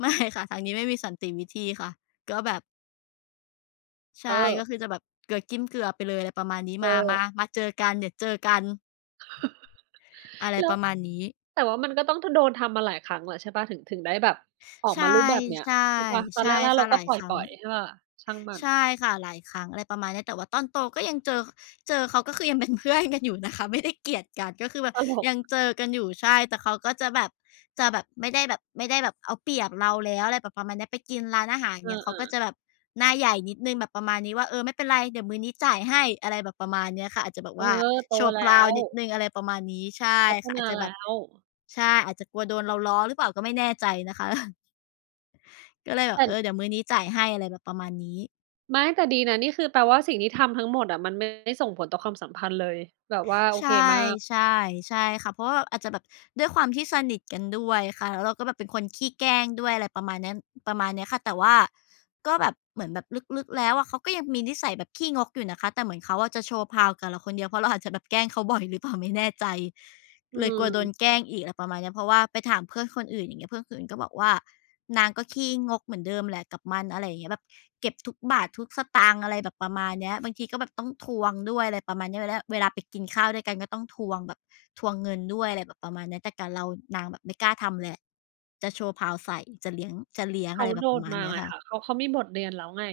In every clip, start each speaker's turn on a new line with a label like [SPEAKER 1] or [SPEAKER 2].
[SPEAKER 1] ไม่ค่ะ ทางนี้ไม่มีสันติวิธีค่ะ ก็แบบ ใช
[SPEAKER 2] เ
[SPEAKER 1] ่
[SPEAKER 2] ออ
[SPEAKER 1] ก็คือจะแบบ เกลือจิ้มเกลือไปเลย อะไรประมาณนี้
[SPEAKER 2] เ
[SPEAKER 1] มา มา
[SPEAKER 2] ออ
[SPEAKER 1] มาเจอกัน เดี๋ยวเจอกัน อะไร
[SPEAKER 2] แล้
[SPEAKER 1] ป
[SPEAKER 2] ว
[SPEAKER 1] ระมาณนี้
[SPEAKER 2] แต่ว่ามันก็ต้อง ท โดนทำมาหลายครั้งแล้วใช่เปล่า? ถึง ถึงได้แบบ ออ
[SPEAKER 1] ใ
[SPEAKER 2] ก
[SPEAKER 1] ช่
[SPEAKER 2] มารูปแบบเนี้ย
[SPEAKER 1] ใช่
[SPEAKER 2] ใช่เปล่า? ตอ
[SPEAKER 1] ใช
[SPEAKER 2] นแ
[SPEAKER 1] ่
[SPEAKER 2] รก
[SPEAKER 1] ค
[SPEAKER 2] ๆ
[SPEAKER 1] ่
[SPEAKER 2] เร
[SPEAKER 1] ะ
[SPEAKER 2] า
[SPEAKER 1] ห
[SPEAKER 2] ก็
[SPEAKER 1] ลาย
[SPEAKER 2] ปล
[SPEAKER 1] ครั้ง
[SPEAKER 2] ่อย ๆ ใช่เปล่า ช่างมั
[SPEAKER 1] ใช่
[SPEAKER 2] น
[SPEAKER 1] ค่ะ หลายครั้ง อะไรประมาณนี้ แต่ว่าตอนโตก็ยัง เจอ เจอเขา ก็คือ ยังเป็นเพื่อนกันอยู่นะคะ ไม่ได้เกลียดกัน ก็คือแบบ
[SPEAKER 2] ตลก
[SPEAKER 1] ยังเจอกันอยู่ ใช่ แต่เขาก็ จะแบบ จะแบบ ไม่ได้แบบ ไม่ได้แบบเอาเปรียบเราแล้ว อะไรแบบประมาณนี้ ไปกินร้านอาหาร อย
[SPEAKER 2] เ
[SPEAKER 1] ่า
[SPEAKER 2] อ
[SPEAKER 1] งเงี้ย เขาก็
[SPEAKER 2] อ ๆ
[SPEAKER 1] จะแบบ หน้าใหญ่นิดหนึ่ง แบบประมาณนี้ว่า เออ ไม่เป็นไร เดี๋ยวมื้อนี้จ่ายให้ อะไรแบบประมาณเนี้ยค่ะ อาจจะแบบ
[SPEAKER 2] เอ
[SPEAKER 1] ว
[SPEAKER 2] อ
[SPEAKER 1] ่า
[SPEAKER 2] โต
[SPEAKER 1] โชว์
[SPEAKER 2] แล
[SPEAKER 1] เพ
[SPEAKER 2] ้
[SPEAKER 1] าว์
[SPEAKER 2] ว
[SPEAKER 1] นิดหนึ่ง อะไรประมาณนี้ ใช่
[SPEAKER 2] พัฒ
[SPEAKER 1] ค่ะ
[SPEAKER 2] น
[SPEAKER 1] อา
[SPEAKER 2] า
[SPEAKER 1] จจะ
[SPEAKER 2] แ
[SPEAKER 1] แ
[SPEAKER 2] ล
[SPEAKER 1] บบ
[SPEAKER 2] ้ว
[SPEAKER 1] ใช่ อาจจะกลัวโดนเราล้อหรือเปล่าก็ไม่แน่ใจนะคะ ก็เลยแบ
[SPEAKER 2] เอ
[SPEAKER 1] บ
[SPEAKER 2] ิ้
[SPEAKER 1] เอ
[SPEAKER 2] น
[SPEAKER 1] อ เดี๋ยวมื้อนี้จ่ายให้ อะไรแบบประมาณนี้
[SPEAKER 2] ไม่ แต่ดีนะ นี่คือแปลว่าสิ่งที่ทำทั้งหมดอะ มันไม่ได้ส่งผลต่อความสัมพันธ์เลย แบบว่าโอ
[SPEAKER 1] ใช
[SPEAKER 2] เ
[SPEAKER 1] ่
[SPEAKER 2] คมาก
[SPEAKER 1] ใช่ ใช่ค่ะ เพราะว่าอาจจะแบบ ด้วยความที่สนิทกันด้วยค่ะ แล้วเราก็แบบเป็นคนขี้แกล้งด้วย อะไรประมาณเนี้ย ประมาณเนี้ยค่ะ แต่ว่าก็แบบ เหมือนแบบลึก ๆ แล้วอะ เขาก็ยังมีนิสัยแบบขี้งกอยู่นะคะ แต่เหมือนเขาอะจะโชว์เพาว์กับเราคนเดียว เพราะเราอาจจะแบบแกล้งเขาบ่อยหรือเปล่าไม่แน่ใจ
[SPEAKER 2] อื
[SPEAKER 1] เลยกลัวโดน
[SPEAKER 2] ม
[SPEAKER 1] แกล้งอีก อะไรประมาณเนี้ย เพราะว่าไปถามเพื่อนคนอื่น อย่างเงี้ย เพื่อนคนอื่นก็บอกว่า "นางก็ขี้งกเหมือนเดิมแหละกับมัน" อะไรอย่างเงี้ย แบบเก็บทุกบาททุกสตางค์ อะไรแบบประมาณเนี้ย บางทีก็แบบต้องทวงด้วย อะไรประมาณเนี้ย แล้ว แล้วเวลาไปกินข้าวด้วยกันก็ต้องทวงแบบ ทวงเงินด้วย อะไรแบบประมาณเนี้ย แต่กับเรานางแบบไม่กล้าทำแหละ จะโชว์เพาว์ใส่ จะเลี้ยง จะเลี้ยง
[SPEAKER 2] เข
[SPEAKER 1] อะ
[SPEAKER 2] า
[SPEAKER 1] ไรแบ
[SPEAKER 2] โด
[SPEAKER 1] บประ
[SPEAKER 2] น
[SPEAKER 1] มาณ
[SPEAKER 2] มา
[SPEAKER 1] เนี้ย
[SPEAKER 2] ไง
[SPEAKER 1] ค่ะ
[SPEAKER 2] ค่ะ เขา เขามีบทเรียนแล้วไง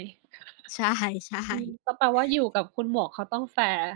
[SPEAKER 1] ใช่ ใช
[SPEAKER 2] อืม
[SPEAKER 1] ่
[SPEAKER 2] ก็แปลว่า อยู่กับคุณหมวกเขาต้องแฟร์